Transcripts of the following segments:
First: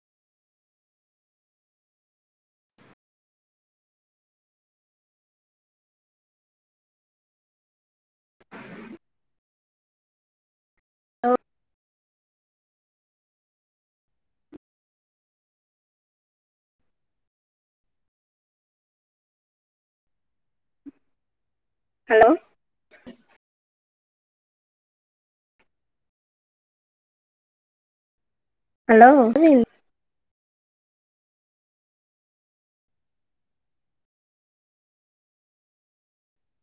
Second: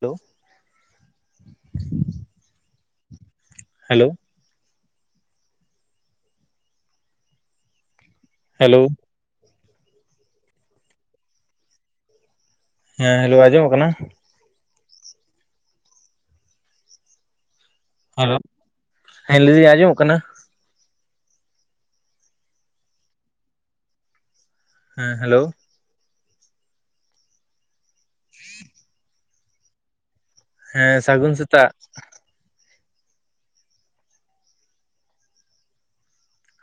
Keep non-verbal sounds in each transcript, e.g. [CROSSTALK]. Hello hello hello [UNINTELLIGIBLE] ᱦᱮᱸ hello ᱟᱸᱡᱚᱢᱚᱜ ᱠᱟᱱᱟ? ᱦᱮᱞᱳ ᱦᱮᱸ ᱞᱟᱹᱭ ᱟᱸᱡᱚᱢᱚᱜ ᱠᱟᱱᱟ [INAUDIBLE] ᱦᱮᱞᱳ ᱦᱮᱸ ᱦᱮᱞᱳ ᱦᱮᱞᱳ [UNINTELLIGIBLE] ᱦᱮᱸ ᱥᱟᱹᱜᱩᱱ ᱥᱮᱛᱟᱜ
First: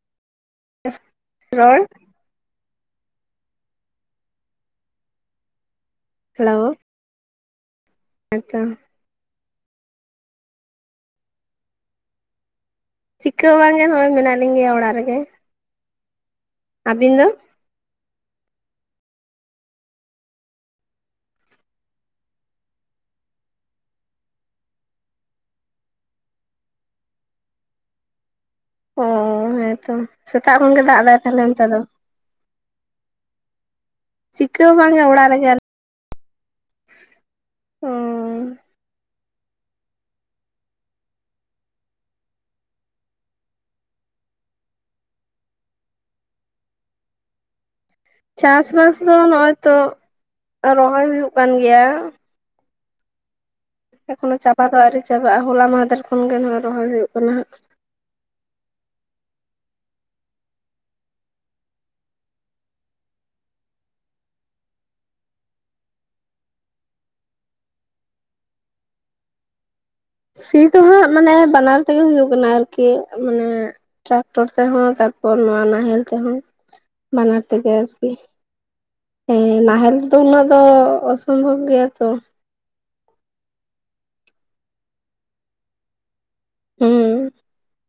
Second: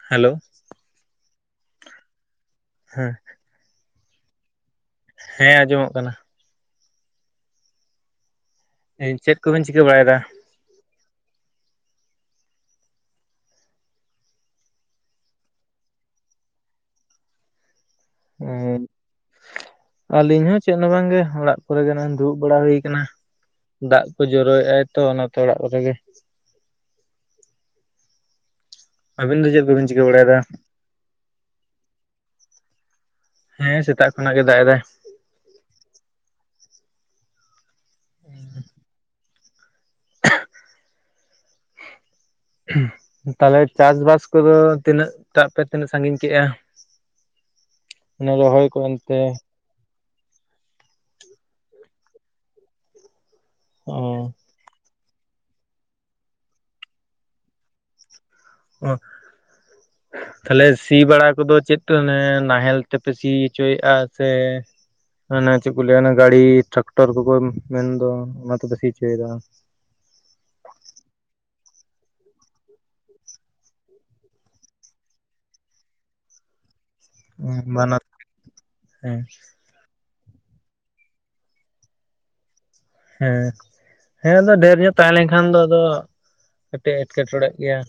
ᱦᱮᱞᱳ ᱨᱚᱲ ᱦᱮᱸ᱾ ᱦᱮ, ᱟᱸᱡᱚᱢᱚᱜ ᱠᱟᱱᱟ᱾ ᱦᱮᱞᱳᱣ᱾ ᱦᱮᱸ ᱛᱚ᱾ ᱦᱮᱭ ᱪᱮᱫ ᱠᱚᱵᱤᱱ ᱪᱤᱠᱟᱹ ᱵᱟᱲᱟᱭ ᱫᱟ? ᱪᱤᱠᱟᱹ ᱵᱟᱝ ᱜᱮ ᱱᱚᱜᱼᱚᱭ ᱢᱮᱱᱟᱜ ᱞᱤᱧᱟ ᱚᱲᱟᱜ ᱨᱮᱜᱮ᱾ ᱟᱹᱵᱤᱱ ᱫᱚ? ᱚᱸ ᱟᱹᱞᱤᱧ ᱦᱚᱸ ᱪᱮᱜ ᱱᱚ ᱵᱟᱝ ᱜᱮ ᱚᱲᱟᱜ ᱠᱚᱨᱮ ᱜᱮ ᱱᱚᱜᱼᱚᱭ ᱫᱩᱲᱩᱵ ᱵᱟᱲᱟ ᱦᱩᱭ ᱠᱟᱱᱟ᱾ ᱫᱟᱜ ᱠᱚ ᱡᱚᱨᱚᱭᱮᱜᱼᱟᱭ ᱛᱚ ᱚᱱᱟᱛᱮ ᱚᱲᱟᱜ ᱠᱚᱨᱮ ᱜᱮ᱾ ᱚᱻ ᱟᱹᱵᱤᱱ ᱫᱚ ᱪᱮᱫ ᱦᱮᱸ ᱠᱚᱵᱤᱱ ᱛᱚ ᱪᱤᱠᱟᱹ ᱵᱟᱲᱟᱭᱮᱫᱟ ᱥᱮᱛᱟᱜ ᱠᱷᱚᱱ ᱜᱮ ᱫᱟᱜ ᱫᱟᱭ ᱛᱟᱦᱚᱞᱮ ᱚᱱᱛᱮ ᱫᱚ? ᱦᱮᱸ ᱥᱮᱛᱟᱜ ᱠᱷᱚᱱᱟᱜ ᱜᱮ ᱫᱟᱜ ᱪᱤᱠᱟᱹ ᱦᱚ ᱮᱫᱟᱭ ᱵᱟᱝ ᱜᱮ ᱚᱲᱟᱜ ᱨᱮ ᱜᱮ ᱚ ᱦᱮᱸ ᱛᱟᱞᱚᱞᱮ ᱪᱟᱥ ᱵᱟᱥ ᱠᱚᱫᱚ ᱛᱤᱱᱟᱹᱜ ᱴᱟᱜ ᱯᱮ ᱛᱤᱱᱟᱹᱜ ᱥᱟᱺᱜᱤᱧ ᱠᱮᱜ-ᱟ ᱪᱟᱥ ᱠᱚ ᱵᱟᱥ ᱫᱚ ᱮᱱᱛᱮ ᱱᱚᱜ-ᱚᱭ ᱛᱚ ᱨᱚᱦᱚᱭ ᱦᱩᱭᱩᱜ ᱠᱟᱱ ᱜᱮᱭᱟ ᱚ ᱮᱠᱷᱚᱱᱳ ᱪᱟᱵᱟ ᱫᱚ ᱟᱹᱣᱨᱤ ᱪᱟᱵᱟᱜ-ᱟ ᱦᱚᱞᱟ ᱢᱟᱫᱷᱮᱨ ᱠᱷᱚᱱ ᱜᱮ ᱨᱚᱦᱚᱭ ᱦᱩᱭᱩᱜ ᱠᱟᱱᱟ ᱦᱟᱜ ᱚ ᱛᱟᱦᱚᱞᱮ ᱥᱤ ᱵᱟᱲᱟ ᱠᱚᱫᱚ ᱪᱮᱫ ᱚᱱᱮ ᱱᱟᱦᱮᱞ ᱛᱮᱯᱮ ᱥᱤ ᱦᱚᱪᱚᱭᱮᱜ-ᱟ ᱥᱮ ᱢᱟᱱᱮ ᱪᱮᱫ ᱠᱚ ᱞᱟᱹᱭᱟ ᱚᱱᱟ ᱜᱟᱹᱲᱤ ᱴᱟᱠᱴᱚᱨ ᱠᱚᱠᱚ ᱢᱮᱱ ᱫᱚ ᱚᱱᱟ ᱛᱮᱯᱮ ᱥᱤ ᱪᱚᱭ ᱫᱟ ᱥᱤ ᱫᱚ ᱦᱟᱸᱜ ᱢᱟᱱᱮ ᱵᱟᱱᱟᱨ ᱛᱮᱜᱮ ᱦᱩᱭᱩᱜ ᱠᱟᱱᱟ ᱟᱨᱠᱤ ᱢᱟᱱᱮ ᱴᱨᱟᱠᱴᱚᱨ ᱛᱮᱦᱚᱸ ᱛᱟᱨᱯᱚᱨ ᱱᱚᱣᱟ ᱱᱟᱦᱮᱞ ᱛᱮᱦᱚᱸ ᱵᱟᱱᱟᱨ ᱛᱮᱜᱮ ᱵᱟᱱᱟᱨ ᱟᱨᱠᱤ ᱦᱮᱸ ᱱᱟᱦᱮᱞ ᱛᱚ ᱩᱱᱟᱹᱜ ᱫᱚ ᱚᱥᱚᱢᱵᱷᱚᱵᱽ ᱜᱮᱭᱟ ᱛᱚ ᱦᱮᱸ ᱦᱮᱸ ᱟᱫᱚ ᱰᱷᱮᱨ ᱧᱚᱜ ᱛᱟᱦᱮᱸ ᱞᱮᱱ ᱠᱷᱟᱱ ᱫᱚ ᱟᱫᱚ ᱠᱟᱹᱴᱤᱡ ᱦᱩᱸ ᱮᱴᱠᱮ ᱴᱚᱲᱮᱜ ᱜᱮᱭᱟ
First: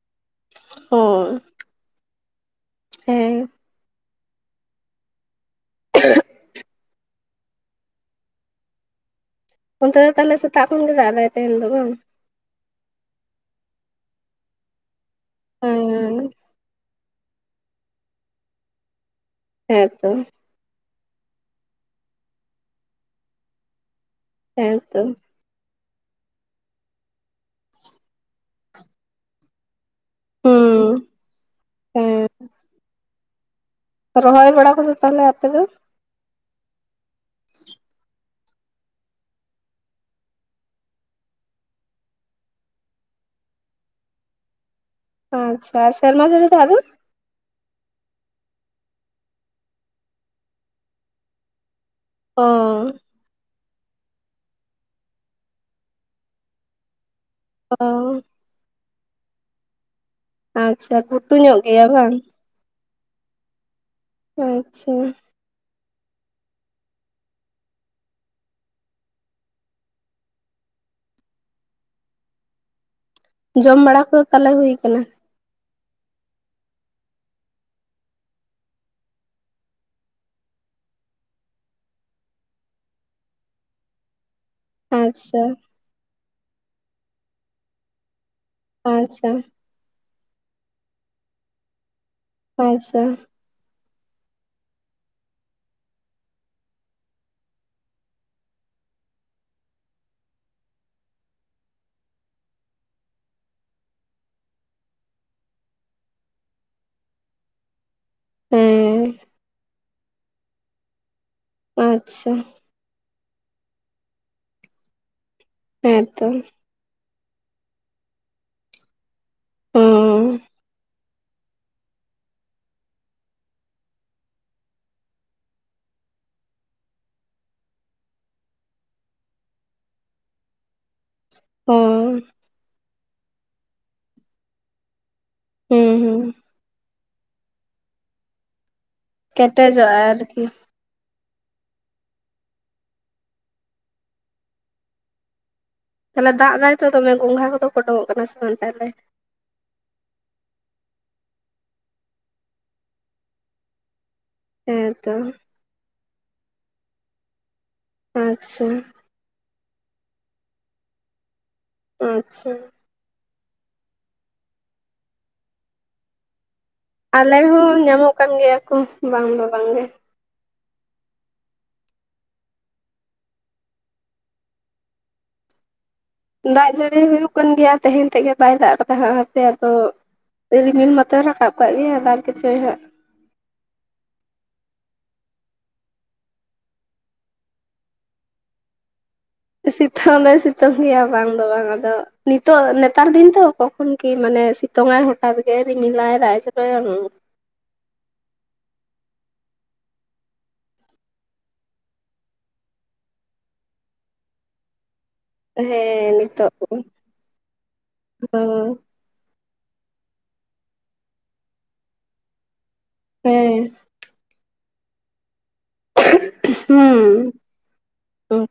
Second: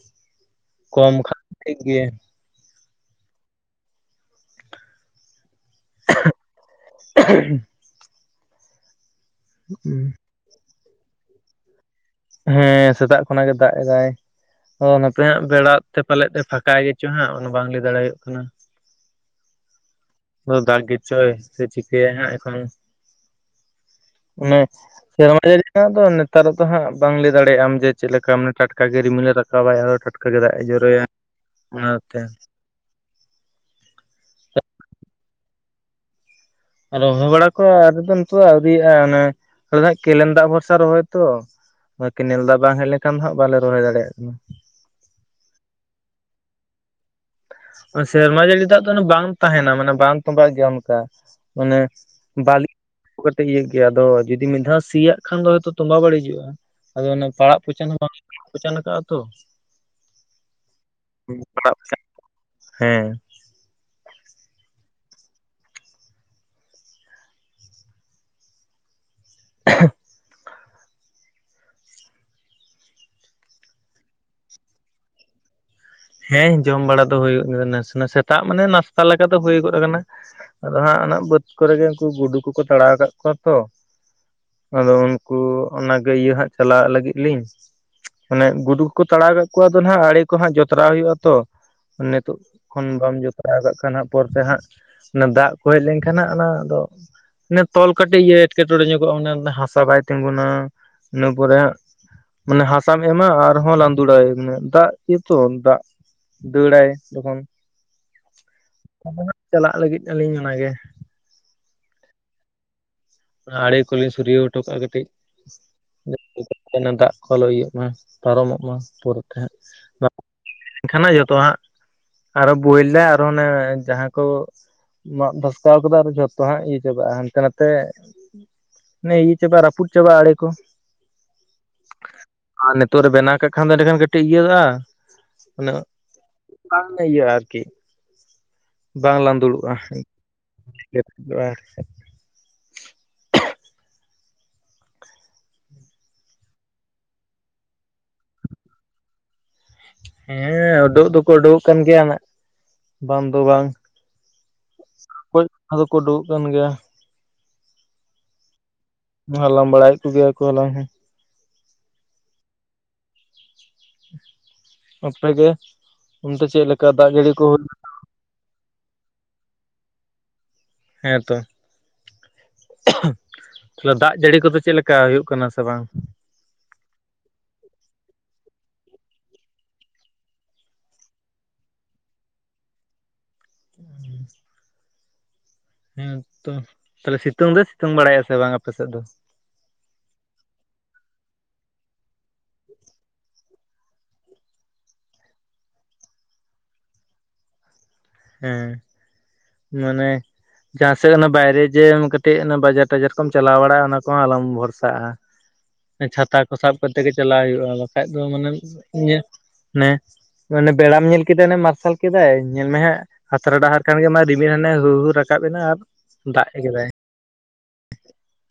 ᱠᱚᱢ ᱦᱳᱭ ᱠᱷᱟᱱ ᱴᱷᱤᱠ ᱜᱮᱭᱟ ᱦᱮᱸ [INAUDIBLE] ᱚᱱᱛᱮ ᱫᱚ ᱛᱟᱦᱚᱞᱮ ᱥᱮᱛᱟᱜ ᱠᱷᱚᱱ ᱜᱮ ᱫᱟᱜ ᱫᱟᱭ ᱛᱮᱦᱮᱱ ᱫᱚ ᱵᱟᱝ ᱦᱮᱸ ᱥᱮᱛᱟᱜ ᱠᱷᱚᱱᱟᱜ ᱜᱮ ᱫᱟᱜ ᱫᱟᱭ ᱟᱯᱮ ᱦᱟᱜ ᱵᱮᱲᱟ ᱛᱮ ᱦᱮᱸ ᱯᱟᱞᱮᱫ ᱛᱮ ᱯᱷᱟᱸᱠᱟᱭ ᱜᱮᱪᱚ ᱦᱟᱜ ᱚᱱᱟ ᱵᱟᱝ ᱞᱟᱹᱭ ᱫᱟᱲᱮᱭᱟᱜ ᱠᱟᱱᱟ ᱦᱮᱸ ᱛᱚ ᱫᱟᱜ ᱜᱮᱪᱚᱭ ᱥᱮ ᱪᱤᱠᱟᱹᱭᱟᱭ ᱦᱟᱜ ᱮᱠᱷᱚᱱ ᱚᱱᱮ ᱦᱮᱸᱛᱚ ᱥᱮᱨᱢᱟ ᱡᱟᱹᱲᱤ ᱨᱮᱱᱟᱜ ᱫᱚ ᱱᱮᱛᱟᱨ ᱫᱚ ᱦᱟᱜ ᱵᱟᱝ ᱞᱟᱹᱭ ᱫᱟᱲᱮᱜ ᱟᱢ ᱡᱮ ᱪᱮᱫ ᱞᱮᱠᱟ ᱢᱟᱱ ᱴᱟᱴᱠᱟ ᱜᱮ ᱨᱤᱢᱤᱞ ᱮ ᱨᱟᱠᱟᱵ ᱟᱭ ᱟᱫᱚ ᱴᱟᱴᱠᱟ ᱜᱮ ᱫᱟᱜ ᱮ ᱦᱩᱸ ᱡᱚᱨᱚᱭᱟ ᱚᱱᱟᱛᱮ ᱦᱮᱸ ᱨᱚᱦᱚᱭ ᱵᱟᱲᱟ ᱠᱚᱫᱚ ᱛᱟᱦᱚᱞᱮ ᱟᱯᱮ ᱫᱚ ᱨᱚᱦᱚᱭ ᱵᱟᱲᱟ ᱠᱚ [INAUDIBLE] ᱱᱚᱛᱮ ᱫᱚ ᱟᱹᱣᱨᱤᱭᱟᱜ-ᱟ ᱚᱱᱮ ᱟᱞᱮ ᱫᱚ ᱦᱟᱸᱜ ᱠᱮᱱᱮᱞ ᱫᱟᱜ ᱵᱷᱚᱨᱥᱟ ᱨᱚᱦᱚᱭ ᱛᱚ ᱠᱮᱱᱮᱞ ᱫᱟᱜ ᱵᱟᱝ ᱦᱮᱡ ᱞᱮᱱᱠᱷᱟᱱ ᱫᱚ ᱦᱟᱜ ᱵᱟᱞᱮ ᱨᱚᱦᱚᱭ ᱫᱟᱲᱮᱭᱟᱜ ᱠᱟᱱᱟ ᱟᱪᱪᱷᱟ ᱟᱨ ᱥᱮᱨᱢᱟ ᱡᱟᱹᱲᱤ ᱫᱟᱜ ᱫᱚ ᱥᱮᱨᱢᱟ ᱡᱟᱹᱲᱤ ᱫᱟᱜ ᱫᱚ ᱵᱟᱝ ᱛᱟᱦᱮᱱᱟ ᱢᱟᱱᱮ ᱵᱟᱝ ᱛᱚᱵᱟᱜ ᱜᱮᱭᱟ ᱚᱱᱠᱟ ᱢᱟᱱᱮ ᱚ ᱵᱟᱞᱤ ᱠᱟᱛᱤᱡ ᱤᱭᱟᱹ ᱜᱮᱭᱟ ᱟᱫᱚ ᱡᱩᱫᱤ ᱢᱤᱫ ᱫᱷᱟᱣ ᱥᱤᱭᱟᱜ ᱠᱷᱟᱱ ᱫᱚ ᱦᱚᱭᱛᱚ ᱛᱚᱵᱟ ᱵᱟᱹᱲᱤᱡᱩᱜ-ᱟ ᱟᱫᱚ ᱚᱱᱟ ᱯᱟᱲᱟᱜ ᱚ ᱯᱚᱪᱷᱟᱱ ᱦᱚᱸ ᱵᱟᱝ ᱤᱧ ᱯᱚᱪᱟᱱ ᱠᱟᱜ-ᱟ ᱛᱚ [INAUDIBLE] ᱟᱪᱪᱷᱟ ᱜᱷᱩᱴᱩ ᱧᱚᱜ ᱜᱮᱭᱟ ᱵᱟᱝ ᱦᱮᱸ ᱟᱪᱪᱷᱟ [INAUDIBLE] ᱡᱚᱢ ᱵᱟᱲᱟ ᱠᱚ ᱛᱟᱦᱚᱞᱮ ᱦᱩᱭ ᱠᱟᱱᱟ ᱦᱮᱸ ᱡᱚᱢ ᱵᱟᱲᱟ ᱫᱚ ᱦᱩᱭᱩᱜᱮ ᱱᱟᱥᱮᱱᱟ ᱥᱮᱛᱟᱜ ᱢᱟᱱᱮ ᱱᱟᱥᱛᱟ ᱞᱮᱠᱟ ᱫᱚ ᱦᱩᱭᱜᱚᱫ ᱟᱠᱟᱱᱟ ᱟᱫᱚ ᱦᱟᱸᱜ ᱚᱱᱟ ᱵᱟᱹᱫᱽ ᱠᱚᱨᱮ ᱜᱮ ᱩᱱᱠᱩ ᱜᱩᱰᱩ ᱠᱩᱠᱚ ᱛᱟᱲᱟᱣ ᱟᱠᱟᱫ ᱠᱚᱣᱟ ᱛᱚ ᱟᱫᱚ ᱩᱱᱠᱩ ᱟᱪᱪᱷᱟ ᱚᱱᱟᱜᱮ ᱤᱭᱟᱹ ᱦᱟᱸᱜ ᱪᱟᱞᱟᱜ ᱞᱟᱹᱜᱤᱫ ᱞᱤᱧ ᱚᱱᱮ ᱜᱩᱰᱩ ᱠᱚ ᱟᱪᱪᱷᱟ ᱛᱟᱲᱟᱣ ᱠᱮᱜ ᱠᱚᱣᱟ ᱟᱫᱚ ᱦᱟᱜ ᱟᱲᱤ ᱠᱚ ᱦᱟᱜ ᱡᱚᱛᱨᱟᱣ ᱦᱩᱭᱩᱜ-ᱟ ᱛᱚ ᱱᱤᱛᱚᱜ ᱠᱷᱚᱱ ᱟᱪᱪᱷᱟ ᱵᱟᱢ ᱡᱩᱛ ᱡᱚᱛᱨᱟ ᱟᱨᱵᱟ ᱠᱷᱟᱱ ᱦᱟᱸᱜ ᱯᱚᱨᱛᱮ ᱦᱟᱸᱜ ᱚᱱᱟ ᱫᱟᱜ ᱠᱚ ᱦᱮᱡ ᱞᱮᱱᱠᱷᱟᱱ ᱦᱟᱸᱜ ᱚᱱᱟ ᱫᱚ ᱤᱱᱟᱹ ᱛᱚᱞ ᱠᱟᱹᱴᱤᱡ ᱤᱭᱟᱹ ᱮᱸᱴᱠᱮᱴᱚᱲᱮ ᱧᱚᱜᱚᱜ-ᱟ ᱚᱱᱮ ᱦᱟᱥᱟ ᱵᱟᱭ ᱛᱤᱸᱜᱩᱱᱟ ᱤᱱᱟᱹ ᱯᱚᱨᱮ ᱢᱟᱱᱮ ᱦᱟᱥᱟᱢ ᱮᱢᱟ ᱟᱨᱦᱚᱸ ᱞᱟᱸᱫᱩᱲᱟᱭ ᱢᱟᱱᱮ ᱫᱟᱜ ᱪᱤᱛ ᱛᱚ ᱫᱟᱜ ᱫᱟᱹᱲᱟᱭ ᱡᱚᱠᱷᱚᱱ ᱦᱮᱸ ᱪᱟᱞᱟᱜ ᱞᱟᱹᱜᱤᱫ ᱟᱹᱞᱤᱧ ᱚᱱᱟᱜᱮ ᱟᱪᱪᱷᱟ ᱚᱱᱟ ᱟᱲᱮ ᱠᱩᱞᱤᱧ ᱥᱩᱨᱭᱟᱹᱣ ᱚᱴᱚᱜ ᱠᱟᱜ-ᱟ ᱠᱟᱹᱴᱤᱡ ᱦᱮᱸᱛᱚ ᱡᱮᱱᱚ ᱫᱟᱜ ᱠᱚ ᱟᱞᱩ ᱤᱭᱟᱹᱜ ᱢᱟ ᱯᱟᱨᱚᱢᱚᱜ ᱢᱟ ᱯᱩᱨᱟᱹ ᱦᱚᱸ [UNINTELLIGIBLE] ᱠᱷᱟᱱᱟᱜ ᱡᱚᱛᱚᱣᱟᱠ ᱟᱨᱚ ᱵᱚᱭ ᱞᱮ ᱟᱨᱚ ᱚᱱᱮ ᱡᱟᱦᱟᱸ ᱠᱩ ᱢᱟᱜ ᱵᱷᱟᱥᱠᱟᱣ ᱠᱟᱫᱟ ᱟᱫᱚ ᱡᱚᱛᱚ ᱦᱟᱸᱜ ᱤᱭᱟᱹ ᱪᱟᱵᱟᱜ-ᱟ ᱦᱟᱱᱛᱮ ᱱᱟᱛᱮ ᱚᱱᱮ ᱤᱭᱟᱹ ᱪᱟᱵᱟᱜ-ᱟ ᱨᱟᱯᱩᱫ ᱪᱟᱵᱟᱜ-ᱟ ᱟᱲᱮ ᱠᱩ ᱦᱚᱸ ᱟᱨ ᱱᱮᱛ ᱛᱳ ᱨᱮ ᱵᱮᱱᱟᱣ ᱠᱟᱜ ᱠᱷᱟᱱ ᱫᱚ ᱮᱸᱰᱮᱠᱷᱟᱱ ᱠᱟᱹᱴᱤᱡ ᱤᱭᱟᱹᱜ-ᱟ ᱚᱱᱮ ᱦᱩᱸ ᱦᱩᱸ ᱠᱟᱝᱜᱤ ᱤᱭᱟᱹᱜ-ᱟ ᱟᱨᱠᱤ ᱵᱟᱝ ᱞᱟᱸ ᱫᱩᱲᱩᱜ-ᱟ ᱠᱮᱴᱮᱡᱚᱜᱼᱟ ᱟᱨᱠᱤ ᱟᱨ ᱛᱟᱦᱚᱞᱮ ᱫᱟᱜ ᱫᱟᱭ ᱛᱚ ᱫᱚᱢᱮ ᱜᱚᱝᱜᱷᱟ ᱠᱚᱫᱚ ᱠᱚ ᱚᱸᱰᱚᱠᱚᱜ ᱠᱟᱱᱟ ᱥᱮ ᱢᱮᱱᱛᱮ ᱟᱞᱮ ᱦᱮᱸ ᱩᱰᱩᱜ ᱫᱚᱠᱚ ᱩᱰᱩᱠᱚᱜ ᱠᱟᱱ ᱜᱮᱭᱟ ᱱᱟᱜ ᱵᱟᱝ ᱫᱚ ᱵᱟᱝ ᱦᱮᱸᱛᱚ ᱳᱭ ᱫᱚ ᱠᱚ ᱩᱵᱩ ᱠᱚᱜ ᱠᱟᱱ ᱜᱮᱭᱟ ᱟᱪ ᱪᱷᱟ ᱦᱚᱞᱟᱢ ᱵᱟᱲᱟᱭᱮᱫ ᱠᱚ ᱜᱮᱭᱟ ᱠᱚ ᱞᱟᱭ ᱦᱮᱸ ᱟᱪᱪᱷᱟ ᱟᱯᱮ ᱜᱮ ᱚᱱᱛᱮ ᱪᱮᱫ ᱞᱮᱠᱟ ᱫᱟᱜ ᱡᱟᱹᱲᱤ ᱟᱞᱮ ᱠᱚ ᱦᱩᱭ? ᱦᱚᱸ ᱧᱟᱢᱚᱜ ᱠᱟᱱ ᱜᱮᱭᱟ ᱠᱩ ᱵᱟᱝ ᱫᱚ ᱵᱟᱝ ᱜᱮ ᱦᱮᱸ ᱛᱚ ᱛᱟᱦᱚᱞᱮ ᱫᱟᱜ ᱡᱟᱹᱲᱤ ᱠᱚᱫᱚ ᱪᱮᱫ ᱞᱮᱠᱟ ᱦᱩᱭᱩᱜ ᱠᱟᱱᱟ ᱥᱮ ᱵᱟᱝ? ᱫᱟᱜ ᱡᱟᱹᱲᱤ ᱦᱩᱭᱩᱜ ᱠᱟᱱ ᱜᱮᱭᱟ ᱛᱮᱦᱮᱧ ᱛᱮᱫ ᱜᱮ ᱵᱟᱭ ᱫᱟᱜ ᱠᱟᱫᱟ ᱦᱟᱸᱜ ᱦᱟᱯᱮ ᱟᱫᱚ ᱨᱤᱢᱤᱞ ᱢᱟᱛᱚᱭ ᱨᱟᱠᱟᱵ ᱠᱟᱵ ᱜᱤᱭᱟ ᱫᱟᱜ ᱜᱤᱪᱚᱭ ᱦᱟᱸᱜ [INAUDIBLE] ᱦᱮᱸ ᱛᱚ ᱛᱟᱦᱚᱞᱮ ᱥᱤᱛᱩᱝ ᱫᱚ ᱥᱤᱛᱩᱝ ᱵᱟᱲᱟᱭᱮᱜ-ᱟ ᱥᱮ ᱵᱟᱝ ᱟᱯᱮ ᱥᱮᱫ ᱫᱚ? ᱥᱤᱛᱷᱚᱞ ᱫᱚᱭ ᱥᱤᱛᱩᱝ ᱜᱮᱭᱟ ᱵᱟᱝ ᱫᱚ ᱵᱟᱝ ᱟᱫᱚ ᱱᱤᱛᱚᱜ ᱱᱮᱛᱟᱨ ᱫᱤᱱ ᱫᱚ ᱠᱚᱠᱷᱚᱱ ᱠᱤ ᱢᱟᱱᱮ ᱥᱤᱛ ᱫᱚᱝᱟᱭ ᱦᱚᱴᱟᱛ ᱜᱮ ᱨᱤᱢᱤᱞᱟᱭ ᱫᱟᱜ ᱮ ᱡᱚᱨᱚᱭᱟ ᱦᱩ ᱦᱮᱸ ᱢᱟᱱᱮ ᱡᱟᱦᱟᱸ ᱥᱮᱫ ᱚᱱᱟ ᱵᱟᱭᱨᱮ ᱡᱮ ᱠᱟᱹᱴᱤᱡ ᱵᱟᱡᱟᱨ ᱴᱟᱡᱟᱨ ᱠᱚᱢ ᱪᱟᱞᱟᱣ ᱵᱟᱲᱟᱜ-ᱟ ᱚᱱᱟ ᱠᱚᱦᱚᱸ ᱟᱞᱚᱢ ᱵᱷᱚᱨᱥᱟᱜ-ᱟ ᱦᱮᱸ ᱪᱷᱟᱛᱟ ᱱᱤᱛᱚᱜ ᱠᱚ ᱥᱟᱵ ᱦᱮᱸ ᱠᱟᱛᱮ ᱜᱮ ᱪᱟᱞᱟᱣ ᱦᱩᱭᱩᱜ-ᱟ ᱵᱟᱠᱷᱟᱡ ᱫᱚ ᱢᱟᱱᱮ ᱤᱧᱟᱹᱜ ᱱᱮ ᱢᱚᱱᱮ ᱵᱮᱲᱟᱢ ᱧᱮᱞ ᱠᱮᱫᱮᱭᱟ ᱚᱱᱟ ᱢᱟᱨᱥᱟᱞ ᱠᱮᱫᱟᱭ ᱧᱮᱞ ᱢᱮ ᱦᱟᱜ ᱦᱟᱛᱨᱟ ᱦᱮᱸ ᱰᱟᱦᱟᱨ ᱠᱷᱟᱱᱜᱮ ᱢᱟ ᱨᱤᱢᱤᱞ ᱦᱟᱱᱮ ᱨᱩᱨ ᱦᱩᱨ ᱨᱟᱠᱟᱵ ᱮᱱᱟ ᱟᱨ ᱫᱟᱜ ᱦᱩᱸ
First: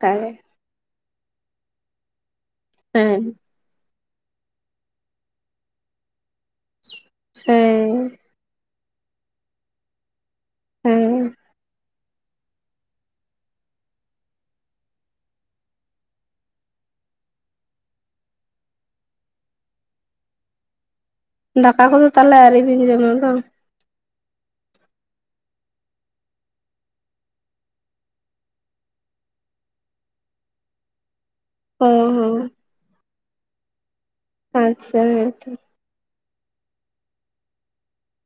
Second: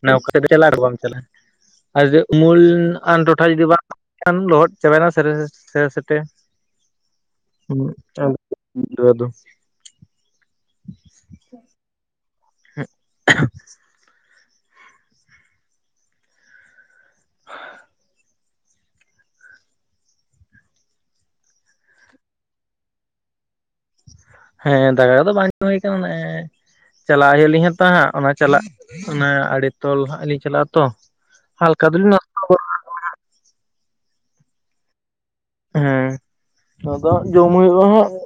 ᱢᱟᱱᱮ ᱚᱠᱟ ᱥᱮᱫ ᱪᱟᱞᱟᱜᱼᱟ ᱟᱨ ᱵᱟᱢ ᱪᱟᱞᱟᱜᱼᱟ ᱟᱨ ᱩᱢᱩᱞ ᱟᱱ ᱦᱮᱸ ᱴᱚᱴᱷᱟ ᱡᱩᱫᱤ ᱵᱟᱝ ᱠᱷᱟᱱ ᱞᱚᱦᱚᱫ ᱪᱟᱵᱟᱭᱮᱱᱟᱛᱮ ᱦ ᱦᱮᱸ [UNINTELLIGIBLE] ᱩᱱ ᱨᱮ ᱟᱫᱚ ᱦᱮᱸ [INAUDIBLE] ᱦᱮᱸ [INAUDIBLE] ᱫᱟᱠᱟ ᱠᱚᱫᱚ ᱛᱟᱦᱚᱞᱮ ᱟᱹᱣᱨᱤᱵᱤᱱ ᱡᱚᱢᱟ ᱵᱟᱝ ᱦᱮᱸ ᱫᱟᱠᱟ ᱠᱩᱫᱚ ᱵᱟᱝ ᱡᱚᱢ ᱦᱩᱭ ᱠᱟᱱᱟ ᱱᱮᱜ-ᱮ ᱪᱟᱞᱟᱜ ᱦᱩᱭᱩᱜ ᱞᱤᱧ ᱦᱟᱜ ᱛᱟᱦᱟᱸᱜ ᱚᱱᱟ ᱪᱟᱞᱟᱜ ᱚᱱᱟ ᱟᱲᱤ ᱛᱚᱞ ᱦᱟᱸᱜ ᱞᱤᱧ ᱪᱟᱞᱟᱜ-ᱟ ᱛᱚ, ᱦᱟᱞᱠᱟ ᱚ ᱫᱩᱞᱱᱚᱜ ᱦᱚᱸ ᱟᱪ ᱪᱷᱟ ᱦᱚᱭᱛᱚ ᱦᱮᱸ ᱟᱫᱚ ᱡᱚᱢ ᱦᱩᱭᱩᱜ-ᱟ ᱦᱟᱜ [INAUDIBLE]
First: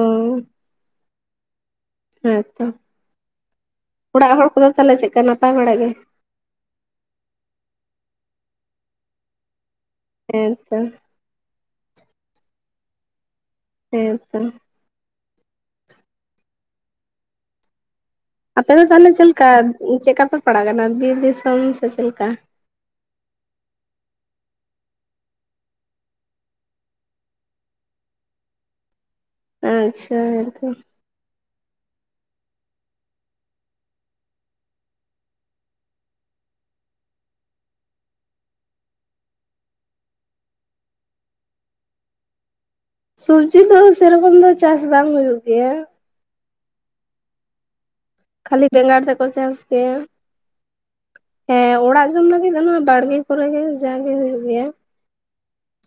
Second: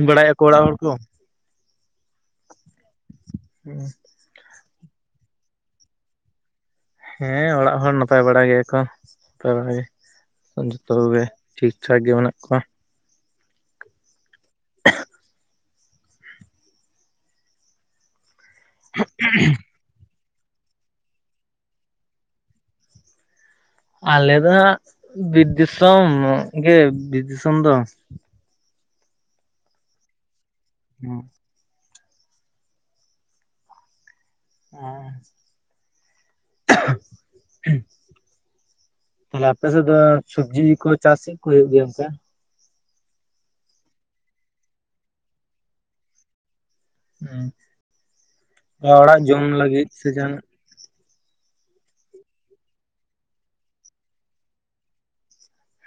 ᱚ ᱵᱟᱲᱟᱭᱟ ᱠᱚ ᱚᱲᱟᱜ ᱦᱚᱲ ᱠᱩ ᱦᱮᱸᱛᱚ ᱚᱲᱟᱜ ᱦᱚᱲ ᱠᱚᱫᱚ ᱛᱟᱦᱞᱮ ᱪᱮᱫ ᱞᱮᱠᱟ ᱱᱟᱯᱟᱭ ᱵᱟᱲᱟ ᱜᱮ ᱦᱮᱸ ᱚᱲᱟᱜ ᱦᱚᱲ ᱱᱟᱯᱟᱭ ᱵᱟᱲᱟ ᱜᱮ ᱮᱠᱷᱚᱱ ᱱᱟᱯᱟᱭ ᱵᱟᱲᱟ ᱜᱮ ᱦᱮᱸᱛᱚ ᱡᱚᱛᱚ ᱠᱚᱜᱮ ᱾ ᱴᱷᱤᱠ ᱴᱷᱟᱠ ᱜᱮ ᱢᱮᱱᱟᱜ ᱠᱚᱣᱟ ᱾ ᱦᱮᱸ ᱛᱚ ᱟᱯᱮᱫ ᱫᱚ ᱛᱟᱦᱚᱞᱮ ᱪᱮᱫ ᱞᱮᱠᱟ, ᱪᱮᱫ ᱞᱮᱠᱟ ᱯᱮ ᱯᱟᱲᱟᱜ ᱠᱟᱱᱟ ᱵᱤᱨ ᱫᱤᱥᱚᱢ ᱥᱮ ᱪᱮᱫ ᱞᱮᱠᱟ? ᱟᱞᱮ ᱫᱚ ᱦᱟᱜ ᱵᱤᱨ ᱫᱤᱥᱚᱢ ᱜᱮ ᱵᱤᱨ ᱫᱤᱥᱚᱢ ᱫᱚ ᱾ ᱟᱪᱪᱷᱟ ᱦᱮᱸ ᱛᱚ ᱦᱮᱸ ᱦᱮᱸ ᱛᱟᱦᱞᱮ ᱟᱯᱮᱥᱮᱫ ᱫᱚ ᱥᱚᱵᱽᱡᱤ ᱠᱚ ᱪᱟᱥ ᱠᱚ ᱦᱚ ᱦᱩᱭᱩᱜ ᱜᱮᱭᱟ ᱥᱮ ᱥᱚᱵᱡᱤ ᱫᱚ ᱥᱮᱨᱚᱠᱚᱢ ᱫᱚ ᱪᱟᱥ ᱵᱟᱝ ᱦᱩᱭᱩᱜ ᱜᱮᱭᱟ? ᱠᱷᱟᱹᱞᱤ ᱦᱮᱸ ᱵᱮᱸᱜᱟᱲ ᱚᱲᱟᱜ ᱛᱮᱠᱚ ᱡᱚᱢ ᱪᱟᱥ ᱞᱟᱹᱜᱤᱫ ᱜᱮᱭᱟ ᱥᱮ ᱡᱟᱸᱦᱟᱱᱟᱜ ᱦᱮᱸ ᱚᱲᱟᱜ ᱡᱚᱢ ᱞᱟᱹᱜᱤᱫ ᱫᱚ ᱱᱚᱣᱟ ᱵᱟᱲᱜᱮ ᱠᱚᱨᱮ ᱜᱮ ᱡᱟᱜᱮ ᱦᱩᱭᱩᱜ ᱜᱮᱭᱟ ᱾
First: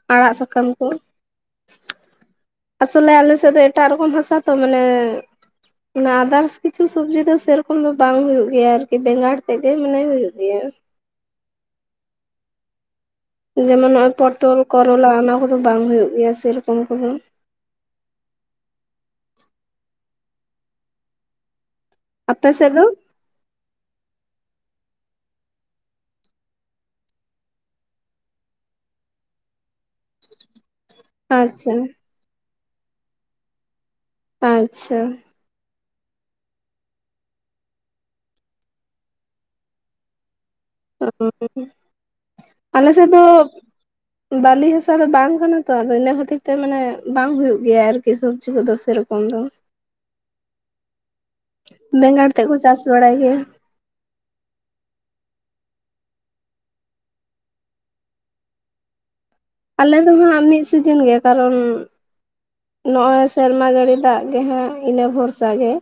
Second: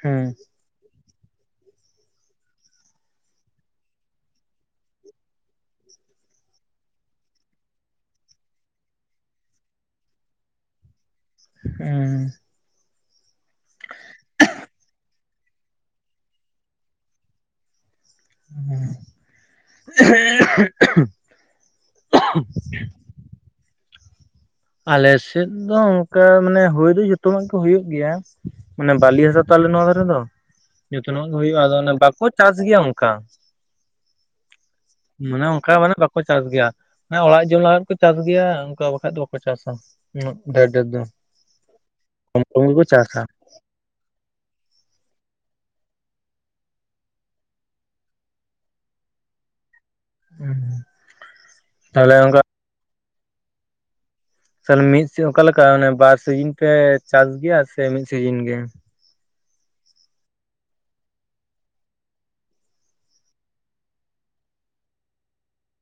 ᱦᱮᱸ ᱟᱲᱟᱜ ᱥᱟᱠᱟᱢ ᱠᱚ ᱟᱥᱚᱞᱮ ᱟᱞᱮ ᱥᱮᱫ ᱫᱚ ᱮᱴᱟᱜ ᱨᱮᱠᱚᱢ ᱦᱟᱥᱟ ᱛᱚ ᱢᱟᱱᱮ ᱚᱱᱟ ᱟᱫᱟᱨᱥ ᱠᱤᱪᱷᱩ ᱥᱚᱵᱡᱤ ᱫᱚ ᱥᱮᱨᱚᱠᱚᱢ ᱫᱚ ᱵᱟᱝ ᱦ ᱦᱩᱭᱩᱜ ᱜᱮᱭᱟ, ᱟᱨᱠᱤ ᱵᱮᱸᱜᱟᱲ ᱛᱮᱫᱜ ᱜᱮ ᱢᱟᱱᱮ ᱦᱩᱭᱩᱜᱭ ᱜᱮᱭᱟ᱾ ᱦᱮᱸ ᱡᱮᱢᱚᱱ ᱱᱚᱜ ᱚᱭ ᱯᱚᱴᱚᱞ ᱠᱚᱨᱚᱞᱟ ᱚᱱᱟ ᱠᱚᱫᱚ ᱵᱟᱝ ᱦᱩᱭᱩᱜ ᱜᱮᱭᱟ ᱥᱮᱨᱚᱠᱚᱢ ᱠᱚᱫᱚ ᱾ ᱟᱯᱮ ᱥᱮᱫ ᱫᱚ [UNINTELLIGIBLE] ᱟᱞᱮᱥᱮᱫ ᱫᱚ ᱚᱱᱠᱟ ᱢᱟᱱᱮ ᱦᱩᱭ ᱫᱚ ᱡᱚᱛᱚ ᱟᱜᱮ ᱦᱩᱭᱩᱜ ᱜᱮᱭᱟ ᱢᱟᱱᱮ ᱵᱟᱹᱞᱤ ᱦᱟᱥᱟ ᱛᱟᱦᱚᱞᱮ ᱱᱚᱣᱟ ᱫᱷᱟᱨᱮ ᱫᱚ ᱡᱷᱚᱛᱚᱱᱟᱜ ᱜᱮ ᱦᱩᱭᱩᱜᱼᱟ ᱟᱪᱪᱷᱟ ᱟᱚᱱ ᱵᱟᱠᱚ ᱪᱟᱥ ᱜᱮᱭᱟ ᱚᱱᱠᱟ ᱟᱪᱪᱷᱟ᱾ ᱢᱟᱱᱮ ᱚᱱᱠᱟ ᱢᱟᱱᱮ ᱵᱟᱠᱚ ᱪᱟᱥ ᱜᱮᱭᱟ, ᱚᱲᱟᱜ ᱡᱚᱢ ᱞᱟᱜᱟᱜ ᱠᱚ ᱪᱟᱥ ᱜᱮᱭᱟ ᱚᱱᱠᱟ ᱵᱟᱠᱷᱟᱡ ᱫᱚ ᱠᱚ ᱪᱟᱥᱟ ᱰᱮᱨ ᱰᱮᱨ ᱫᱚ ᱠᱚ ᱟᱞᱮ ᱥᱮᱫ ᱪᱟᱥᱟ ᱫᱚ [UNINTELLIGIBLE] ᱵᱟᱹᱞᱤ ᱦᱟᱥᱟ ᱫᱚ ᱵᱟᱝ ᱠᱟᱱᱟ ᱛᱚ, ᱟᱫᱚ ᱤᱱᱟᱹ ᱠᱷᱟᱹᱛᱤᱨ ᱛᱮ ᱢᱟᱱᱮ ᱵᱟᱝ ᱦᱩᱭᱩᱜ ᱜᱮᱭᱟ ᱟᱨᱠᱤ ᱥᱚᱵᱡᱤ ᱠᱚᱫᱚ ᱥᱮᱨᱚᱠᱚᱢ? ᱩᱱᱫᱚ ᱛᱟᱦᱚᱞᱮ ᱵᱮᱸᱜᱟᱲ ᱚᱱᱠᱟ ᱛᱮᱫ ᱠᱚ ᱪᱟᱥ ᱵᱟᱲᱟᱭ ᱜᱮᱭᱟ ᱾ ᱛᱟᱦᱞᱮ ᱢᱤᱫ ᱚᱠᱟᱞᱮᱠᱟ ᱚᱱᱮ ᱵᱟᱨ ᱥᱤᱡᱤᱱ ᱯᱮ ᱪᱟᱥ ᱜᱮᱭᱟ ᱥᱮ ᱢᱤᱫ ᱥᱤᱡᱤᱱ ᱜᱮ ᱟᱞᱮ ᱫᱚ ᱦᱟᱸᱜ ᱢᱤᱫ ᱥᱤᱡᱤᱱ ᱜᱮ ᱠᱟᱨᱚᱱ ᱱᱚᱜᱼᱚᱭ ᱥᱮᱨᱢᱟ ᱡᱟᱹᱲᱤ ᱫᱟᱜ ᱜᱮᱦᱟᱜ ᱤᱱᱟᱹ ᱵᱷᱚᱨᱥᱟ ᱜᱮ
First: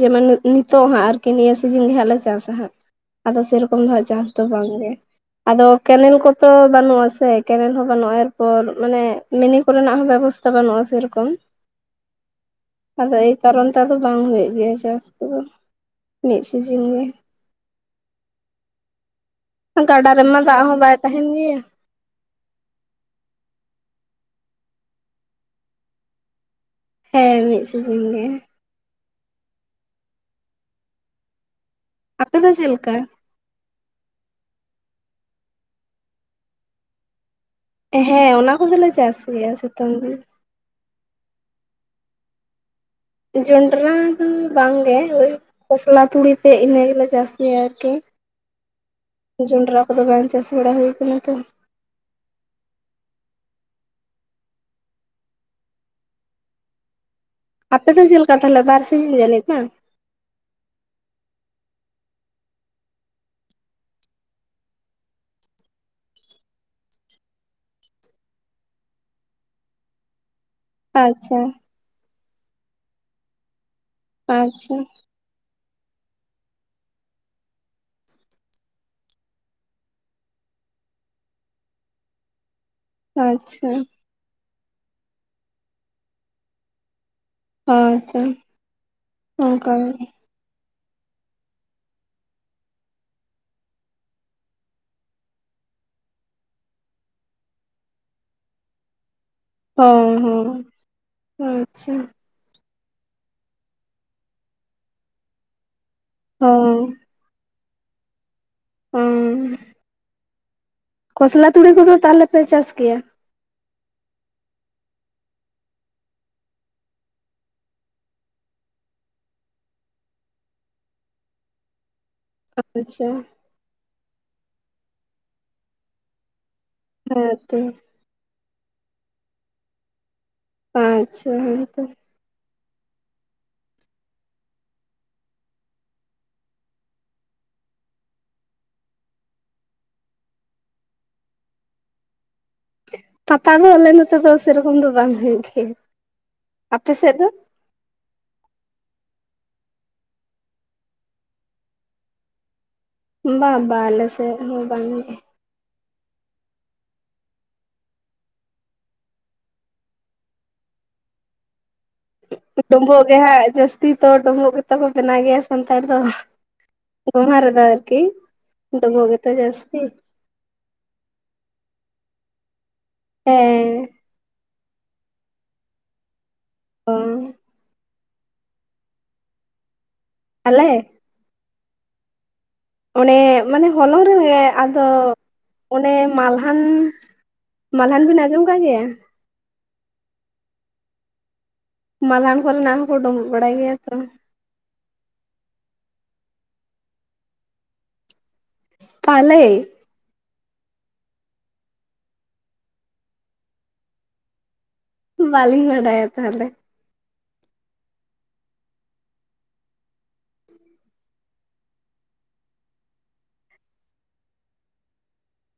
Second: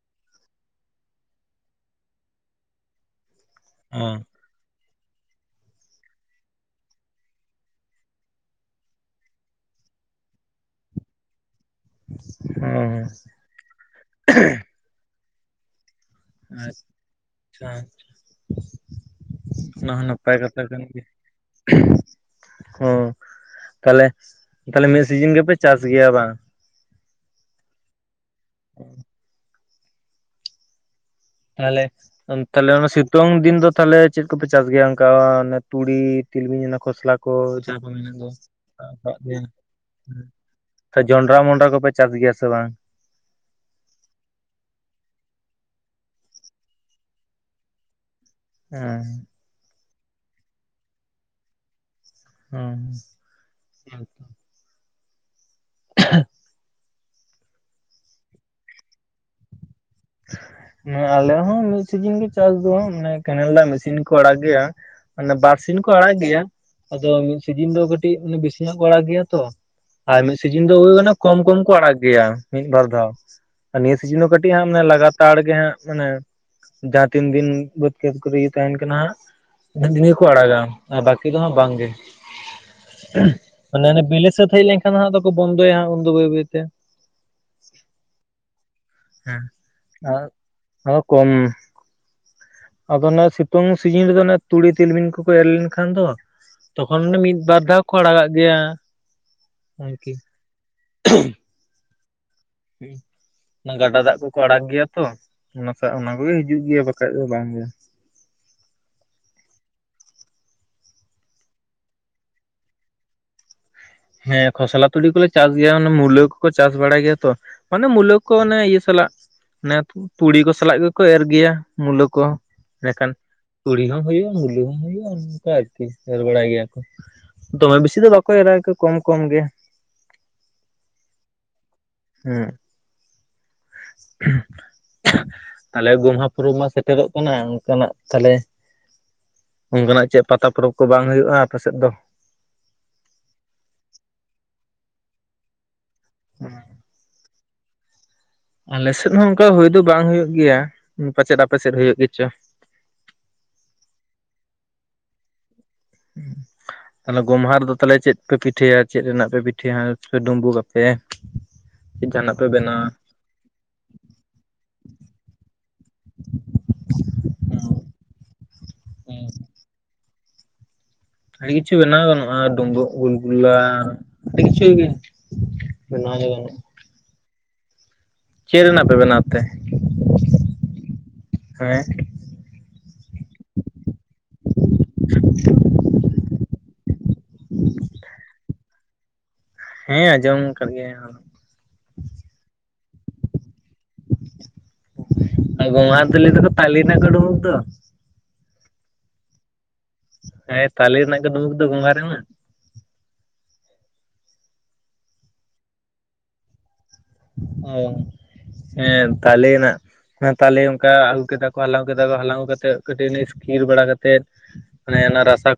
ᱡᱮᱢᱚᱱ ᱱᱤᱛᱚᱜ ᱦᱟᱸᱜ ᱟᱨᱠᱤ ᱱᱤᱭᱟᱹ ᱥᱤᱡᱤᱱ ᱜᱮ ᱦᱟᱸᱜ ᱞᱮ ᱪᱟᱥᱟ ᱦᱟᱸᱜ ᱟᱫᱚ ᱥᱮᱨᱚᱠᱚᱢ ᱫᱚ ᱚᱸ ᱪᱟᱥ ᱛᱚ ᱵᱟᱝᱜᱮ ᱟᱫᱚ ᱠᱮᱱᱮᱞ ᱠᱚ ᱛᱚ ᱵᱟᱹᱱᱩᱜᱼᱟ ᱥᱮ ᱠᱮᱱᱮᱞ ᱦᱚᱸ ᱵᱟᱹᱱᱩᱜᱼᱟ ᱮᱨᱯᱚᱨ ᱢᱟᱱᱮ ᱢᱤᱱᱤ ᱠᱚᱨᱮᱱᱟᱜ ᱦᱚᱸ ᱵᱮᱵᱚᱥᱛᱟ ᱵᱟᱹᱱᱩᱜᱼᱟ ᱥᱮᱨᱚᱠᱚᱢ ᱾ ᱠᱳᱱᱳ, ᱦᱚᱸ ᱟᱫᱚ ᱮᱭ ᱠᱟᱨᱚᱱ ᱛᱮ ᱟᱫᱚ ᱵᱟᱝ ᱦᱩᱭᱩᱜ ᱜᱮᱭᱟ ᱪᱟᱥ ᱠᱚᱫᱚ ᱾ ᱢᱤᱫ ᱥᱤᱡᱤᱱ ᱜᱮ ᱾ ᱟᱪᱪᱷᱟ ᱟᱪᱪᱷᱟ ᱚᱱᱟ ᱦᱚᱸ ᱜᱟᱰᱟ ᱱᱟᱯᱟᱭ ᱨᱮᱢᱟ ᱫᱟᱜ ᱠᱟᱛᱷᱟ ᱦᱚᱸ ᱠᱟᱱ ᱵᱟᱭ ᱜᱮᱭᱟ ᱾ ᱛᱟᱦᱮᱱ ᱦᱚ ᱛᱟᱦᱚᱞᱮ ᱛᱟᱦᱚᱞᱮ ᱢᱤᱫ ᱥᱤᱡᱤᱱ ᱜᱮᱯᱮ ᱪᱟᱥ ᱜᱮᱭᱟ ᱵᱟᱝ? ᱦᱮᱸ ᱢᱤᱫ ᱥᱤᱡᱤᱱ ᱜᱮ ᱾ [INAUDIBLE] ᱛᱟᱦᱚᱞᱮ ᱟᱯᱮ ᱫᱚ ᱪᱮᱫ ᱚᱱᱠᱟᱱ ᱞᱮᱠᱟ ᱥᱤᱛᱩᱝ ᱫᱤᱱ ᱫᱚ? ᱛᱟᱦᱚᱞᱮ ᱪᱮᱫ ᱠᱚᱯᱮ ᱪᱟᱥ ᱜᱮᱭᱟ ᱚᱱᱠᱟ ᱚᱱᱮ ᱛᱩᱲᱤ ᱛᱤᱞᱢᱤᱧ ᱚᱱᱟ ᱠᱷᱚᱥᱞᱟ ᱠᱚ ᱡᱟᱦᱟᱸ ᱠᱚ ᱢᱮᱱᱟᱜ ᱫᱚ ᱦᱮᱸ ᱚᱱᱟ ᱠᱚᱫᱚᱞᱮ ᱪᱟᱥ ᱜᱮᱭᱟ ᱥᱤᱛᱩᱝ ᱫᱤᱱ ᱾ ᱥᱮ ᱡᱚᱱᱰᱨᱟ ᱢᱚᱸᱰᱨᱟ ᱠᱚᱯᱮ ᱪᱟᱥ ᱜᱮᱭᱟ ᱥᱮ ᱵᱟᱝ? ᱡᱚᱸᱱᱰᱨᱟ ᱫᱚ ᱵᱟᱝᱜᱮ ᱦᱳᱭᱳᱜ ᱠᱷᱚᱥᱞᱟ ᱛᱩᱲᱤᱛᱮ ᱤᱱᱟᱹ ᱜᱮᱞᱮ ᱪᱟᱥ ᱜᱮᱭᱟ ᱟᱨᱠᱤ ᱦᱮᱸ ᱡᱚᱸᱰᱨᱟ ᱠᱚᱫᱚ ᱵᱟᱝ ᱪᱟᱥ ᱵᱟᱲᱟ ᱦᱩᱭ ᱠᱟᱱᱟ ᱛᱚ ᱦᱮᱸ ᱦ [UNINTELLIGIBLE] ᱟᱯᱮ ᱫᱚ ᱪᱮᱫ ᱞᱮᱠᱟ ᱛᱟᱞᱦᱮ ᱵᱟᱨ ᱥᱤᱧ ᱤᱭᱟᱹ ᱞᱮᱠᱟ ᱦᱩᱸ ᱟᱞᱮ ᱦᱚᱸ ᱢᱤᱫ ᱥᱤᱡᱤᱱ ᱜᱮ ᱪᱟᱥ ᱫᱚ ᱦᱟᱸᱜ ᱢᱟᱱᱮ ᱠᱮᱱᱮᱞ ᱫᱟᱜ ᱢᱮᱥᱤᱱ ᱠᱚ ᱟᱲᱟᱜᱽ ᱜᱮᱭᱟ ᱢᱟᱱᱮ ᱵᱟᱨᱥᱤᱧ ᱠᱚ ᱟᱲᱟᱜ ᱜᱮᱭᱟ ᱟᱫᱚ ᱢᱤᱫ ᱥᱤᱡᱤᱱ ᱫᱚ ᱠᱟᱹᱴᱤᱡ ᱵᱮᱥᱤ ᱧᱚᱜ ᱠᱚ ᱟᱲᱟᱜᱽ ᱜᱮᱭᱟ ᱛᱚ ᱟᱨ ᱢᱤᱫ ᱥᱤᱡᱤᱱ ᱫᱚ ᱦᱩᱭᱩᱜ ᱠᱟᱱᱟ ᱠᱚᱢ ᱟᱪᱪᱷᱟ ᱠᱚᱢ ᱠᱚ ᱟᱲᱟᱜ ᱜᱮᱭᱟ ᱢᱤᱫ ᱵᱟᱨ ᱫᱷᱟᱣ ᱟᱨ ᱱᱤᱭᱟᱹ ᱥᱤᱡᱤᱱ ᱠᱟᱹᱴᱤ ᱦᱟᱸᱜ ᱟᱪᱪᱷᱟ ᱢᱟᱱᱮ ᱞᱟ ᱯᱟᱛᱟᱲ ᱜᱮ ᱦᱟᱸᱜ ᱢᱟᱱᱮ ᱡᱟᱦᱟᱸ ᱛᱤᱱ ᱫᱤᱱ ᱵᱟᱹᱫᱽ ᱠᱷᱮᱛ ᱠᱚᱨᱮ ᱤᱭᱟᱹ ᱛᱟᱦᱮᱱ ᱠᱟᱱᱟ ᱦᱟᱸᱜ ᱩᱱᱟᱹᱜ ᱫᱤᱱ ᱜᱮ ᱠᱚ ᱟᱲᱟᱜᱟ ᱟᱨ ᱵᱟᱠᱤ ᱫᱚ ᱦᱟᱸᱜ ᱵᱟᱝ ᱜᱮ ᱟᱪᱪᱷᱟ ᱢᱟᱱᱮ ᱵᱤᱞᱮ ᱥᱟᱹᱛ ᱦᱳᱭ ᱞᱮᱱᱠᱷᱟᱱ ᱦᱟᱜ ᱫᱠᱚ ᱵᱚᱱᱫᱚᱭᱟ ᱩᱱᱫᱚ ᱵᱟᱹᱭ ᱵᱟᱹᱭᱛᱮ ᱦᱳᱭ ᱛᱚ ᱦᱮᱸ ᱟᱨ ᱟᱨ ᱠᱚᱢ ᱟᱫᱚ ᱚᱱᱟ ᱥᱤᱛᱩᱝ ᱥᱤᱡᱤᱱ ᱨᱮᱫᱚ ᱚᱱᱮ ᱛᱩᱲᱤ ᱛᱤᱞᱢᱤᱤᱱᱧ ᱠᱚᱠᱚ ᱮᱨ ᱞᱮᱱᱠᱷᱟᱱ ᱫᱚ ᱛᱚᱠᱷᱚᱱ ᱫᱚ ᱢᱤᱫ ᱵᱟᱨ ᱫᱷᱟᱣ ᱠᱚ ᱟᱲᱟᱜᱟᱜ ᱜᱮᱭᱟ ᱦᱩᱸ ᱟᱨᱠᱤ ᱦᱩᱸ ᱟᱪᱪᱷᱟ ᱩᱸ ᱜᱟᱰᱟ ᱫᱟᱜ ᱠᱚᱠᱚ ᱟᱲᱟᱜ ᱜᱮᱭᱟ ᱛᱚ ᱚᱱᱟ ᱥᱟᱶ ᱚᱱᱟ ᱠᱚᱜᱮ ᱦᱤᱡᱩᱜ ᱜᱮᱭᱟ ᱦᱚᱸ ᱵᱟᱠᱷᱟᱡ ᱵᱟᱝ ᱜᱮ ᱩᱸ ᱠᱷᱚᱥᱞᱟ ᱛᱩᱲᱤ ᱠᱚᱫᱚ ᱛᱟᱦᱞᱮ ᱯᱮ ᱪᱟᱥ ᱠᱮᱭᱟ ᱦᱮᱸ ᱠᱷᱚᱥᱞᱟ ᱛᱩᱲᱤ ᱠᱚᱞᱮ ᱪᱟᱥ ᱜᱮᱭᱟᱮ ᱚᱱᱮ ᱢᱩᱞᱟᱹ ᱠᱚᱠᱚ ᱪᱟᱥ ᱵᱟᱲᱟᱭ ᱜᱮᱭᱟ ᱛᱚ ᱢᱟᱱᱮ ᱢᱩᱞᱟᱹ ᱠᱚ ᱚᱱᱮ ᱤᱭᱟᱹ ᱥᱟᱞᱟᱜ ᱚᱱᱮ ᱛᱩᱲᱤ ᱠᱚ ᱥᱟᱞᱟᱜ ᱜᱮᱠᱚ ᱮᱨ ᱜᱮᱭᱟ ᱢᱩᱞᱟᱹ ᱠᱚ ᱟᱪᱪᱷᱟ ᱤᱱᱟᱹᱠᱷᱟᱱ ᱛᱩᱲᱤ ᱦᱚᱸ ᱦᱩᱭᱩᱜᱼᱟ ᱢᱩᱞᱟᱹ ᱦᱚᱸ ᱦᱩᱭᱩᱜᱼᱟ ᱚᱱᱠᱟ ᱟᱨᱠᱤ ᱮᱨ ᱵᱟᱲᱟᱭ ᱜᱮᱭᱟ ᱦᱮᱸᱛᱚ ᱫᱚᱢᱮ ᱵᱮᱥᱤ ᱫᱚ ᱵᱟᱠᱚ ᱮᱨᱟ ᱟᱨᱠᱤ ᱠᱚᱢ ᱠᱚᱢ ᱜᱮ ᱟᱪᱪᱷᱟ ᱦᱳᱭᱛᱚ ᱦᱮᱸ [UNINTELLIGIBLE] ᱛᱟᱞᱦᱮ ᱜᱳᱚᱢᱦᱟ ᱯᱩᱨᱩᱚᱵᱽ ᱢᱟ ᱥᱮᱴᱮᱨᱚᱜ ᱠᱟᱱᱟ ᱚᱱᱠᱟᱱᱟᱜ ᱛᱟᱞᱦᱮ ᱚᱱᱠᱟᱱᱟᱜ ᱪᱮᱫ ᱯᱟᱛᱟ ᱯᱚᱨᱚᱵᱽ ᱠᱚ ᱵᱟᱝ ᱦᱩᱭᱩᱜᱼᱟ ᱟᱯᱮ ᱥᱮᱫ ᱫᱚ ᱯᱟᱛᱟ ᱫᱚ ᱟᱞᱮ ᱱᱚᱛᱮ ᱫᱚ ᱥᱮᱨᱚᱠᱚᱢ ᱫᱚ ᱵᱟᱝ ᱦᱩᱭᱩᱜ ᱜᱮᱭᱟ, ᱟᱯᱮ ᱥᱮᱫ ᱫᱚ ᱟᱞᱮᱥᱮᱫ ᱦᱚᱸ ᱚᱱᱠᱟ ᱦᱩᱭ ᱫᱚ ᱵᱟᱝ ᱦᱳᱭᱳᱜ ᱜᱮᱭᱟ, ᱯᱟᱪᱮᱫ ᱟᱯᱮᱥᱮᱫ ᱦᱩᱭᱩᱜᱭᱳ ᱜᱮᱪᱚ? ᱵᱟ ᱵᱟ ᱟᱞᱮᱥᱮᱫ ᱦᱚᱸ ᱵᱟᱝᱼᱟ ᱜᱮ ᱦᱩᱸ ᱛᱟᱞᱦᱮ ᱜᱚᱢᱦᱟ ᱨᱮᱫᱚ ᱛᱟᱞᱦᱮ ᱪᱮᱫ ᱯᱮ ᱯᱤᱴᱷᱟᱹᱭᱟ ᱪᱮᱫ ᱨᱮᱱᱟᱜ ᱯᱮ ᱯᱤᱴᱷᱟᱹᱭᱟ ᱦᱟᱸᱜ ᱥᱮ‌‌ ᱰᱩᱢᱵᱩᱜᱟᱯᱮ ᱡᱟᱦᱱᱟᱜ ᱯᱮ ᱵᱮᱱᱟᱣᱟ ᱰᱩᱸᱵᱩᱜ ᱜᱮ ᱦᱮᱸ ᱡᱟᱹᱥᱛᱤ ᱛᱚ ᱰᱳᱢᱵᱳᱜ ᱜᱮᱛᱚ ᱠᱚ ᱵᱮᱱᱟᱣ ᱜᱮᱭᱟ ᱥᱟᱱᱛᱟᱲ ᱫᱚ ᱵᱮᱣᱦᱟᱨᱮᱫᱟ ᱟᱨᱠᱤ ᱫᱚ ᱵᱷᱜᱮ ᱛᱚ ᱡᱟᱹᱥᱛᱤ ᱟᱹᱰᱤ ᱠᱤᱪᱷᱩ ᱵᱮᱱᱟᱣ ᱜᱟᱱᱚᱜᱼᱟ ᱰᱩᱢᱵᱩᱜ ᱜᱳᱞᱜᱩᱞᱟ ᱦᱮᱸ ᱟᱹᱰᱤ ᱠᱤᱪᱷᱩ ᱜᱮ ᱵᱮᱱᱟᱣᱟ ᱜᱟᱱᱚᱜᱼᱟ ᱚ ᱪᱮᱫ ᱨᱮᱱᱟᱜ ᱯᱮ ᱵᱮᱱᱟᱣ ᱛᱮ ᱟᱞᱮ ᱦᱮᱸ ᱚᱱᱮ ᱢᱟᱱᱮ ᱦᱚᱞᱚᱝ ᱨᱮ ᱟᱫᱚ ᱚᱱᱮ ᱢᱟᱞᱦᱟᱱ ᱢᱟᱞᱦᱟᱱ ᱵᱤᱱ ᱟᱸᱡᱚᱢ ᱠᱟᱫ ᱜᱮᱭᱟ ᱦᱮᱸ ᱟᱸᱡᱚᱢ ᱟᱠᱟᱫ ᱜᱮᱭᱟ ᱢᱟᱞᱦᱟᱱ ᱠᱚᱨᱮᱱᱟᱜ ᱦᱚᱸᱠᱚ ᱰᱩᱸᱵᱩᱜ ᱵᱟᱲᱟᱭ ᱜᱮᱭᱟ ᱛᱚ ᱜᱚᱡᱦᱟ ᱨᱮᱫᱚ ᱞᱟᱹᱭ ᱫᱚᱠᱚ ᱛᱟᱞᱮ ᱨᱮᱱᱟᱜ ᱠᱚ ᱰᱩᱸᱵᱳᱠᱜᱽ ᱫᱚ ᱛᱟᱞᱮ ᱦᱮᱸ ᱛᱟᱞᱮ ᱨᱮᱱᱟᱜ ᱜᱮ ᱰᱩᱸᱵᱩᱠ ᱫᱚ ᱜᱚᱡᱦᱟ ᱨᱮᱡᱟ ᱵᱟᱞᱤᱧ ᱵᱟᱰᱟᱭᱟ ᱛᱟᱦᱞᱮ ᱚ ᱮᱸᱜ ᱛᱟᱞᱮ ᱨᱮᱱᱟᱜ ᱦᱮᱸ ᱛᱟᱞᱦᱮ ᱚᱱᱠᱟ ᱟᱹᱜᱩ ᱠᱮᱫᱟ ᱠᱚ ᱦᱟᱞᱟᱝ ᱠᱮᱫᱟᱠᱚ ᱦᱟᱞᱟᱝ ᱠᱟᱛᱮᱜ ᱠᱟᱹᱴᱤᱡ ᱤᱥᱠᱤᱨ ᱵᱟᱲᱟ ᱠᱟᱛᱮᱫ [UNINTELLIGIBLE] ᱨᱟᱥ ᱠᱚ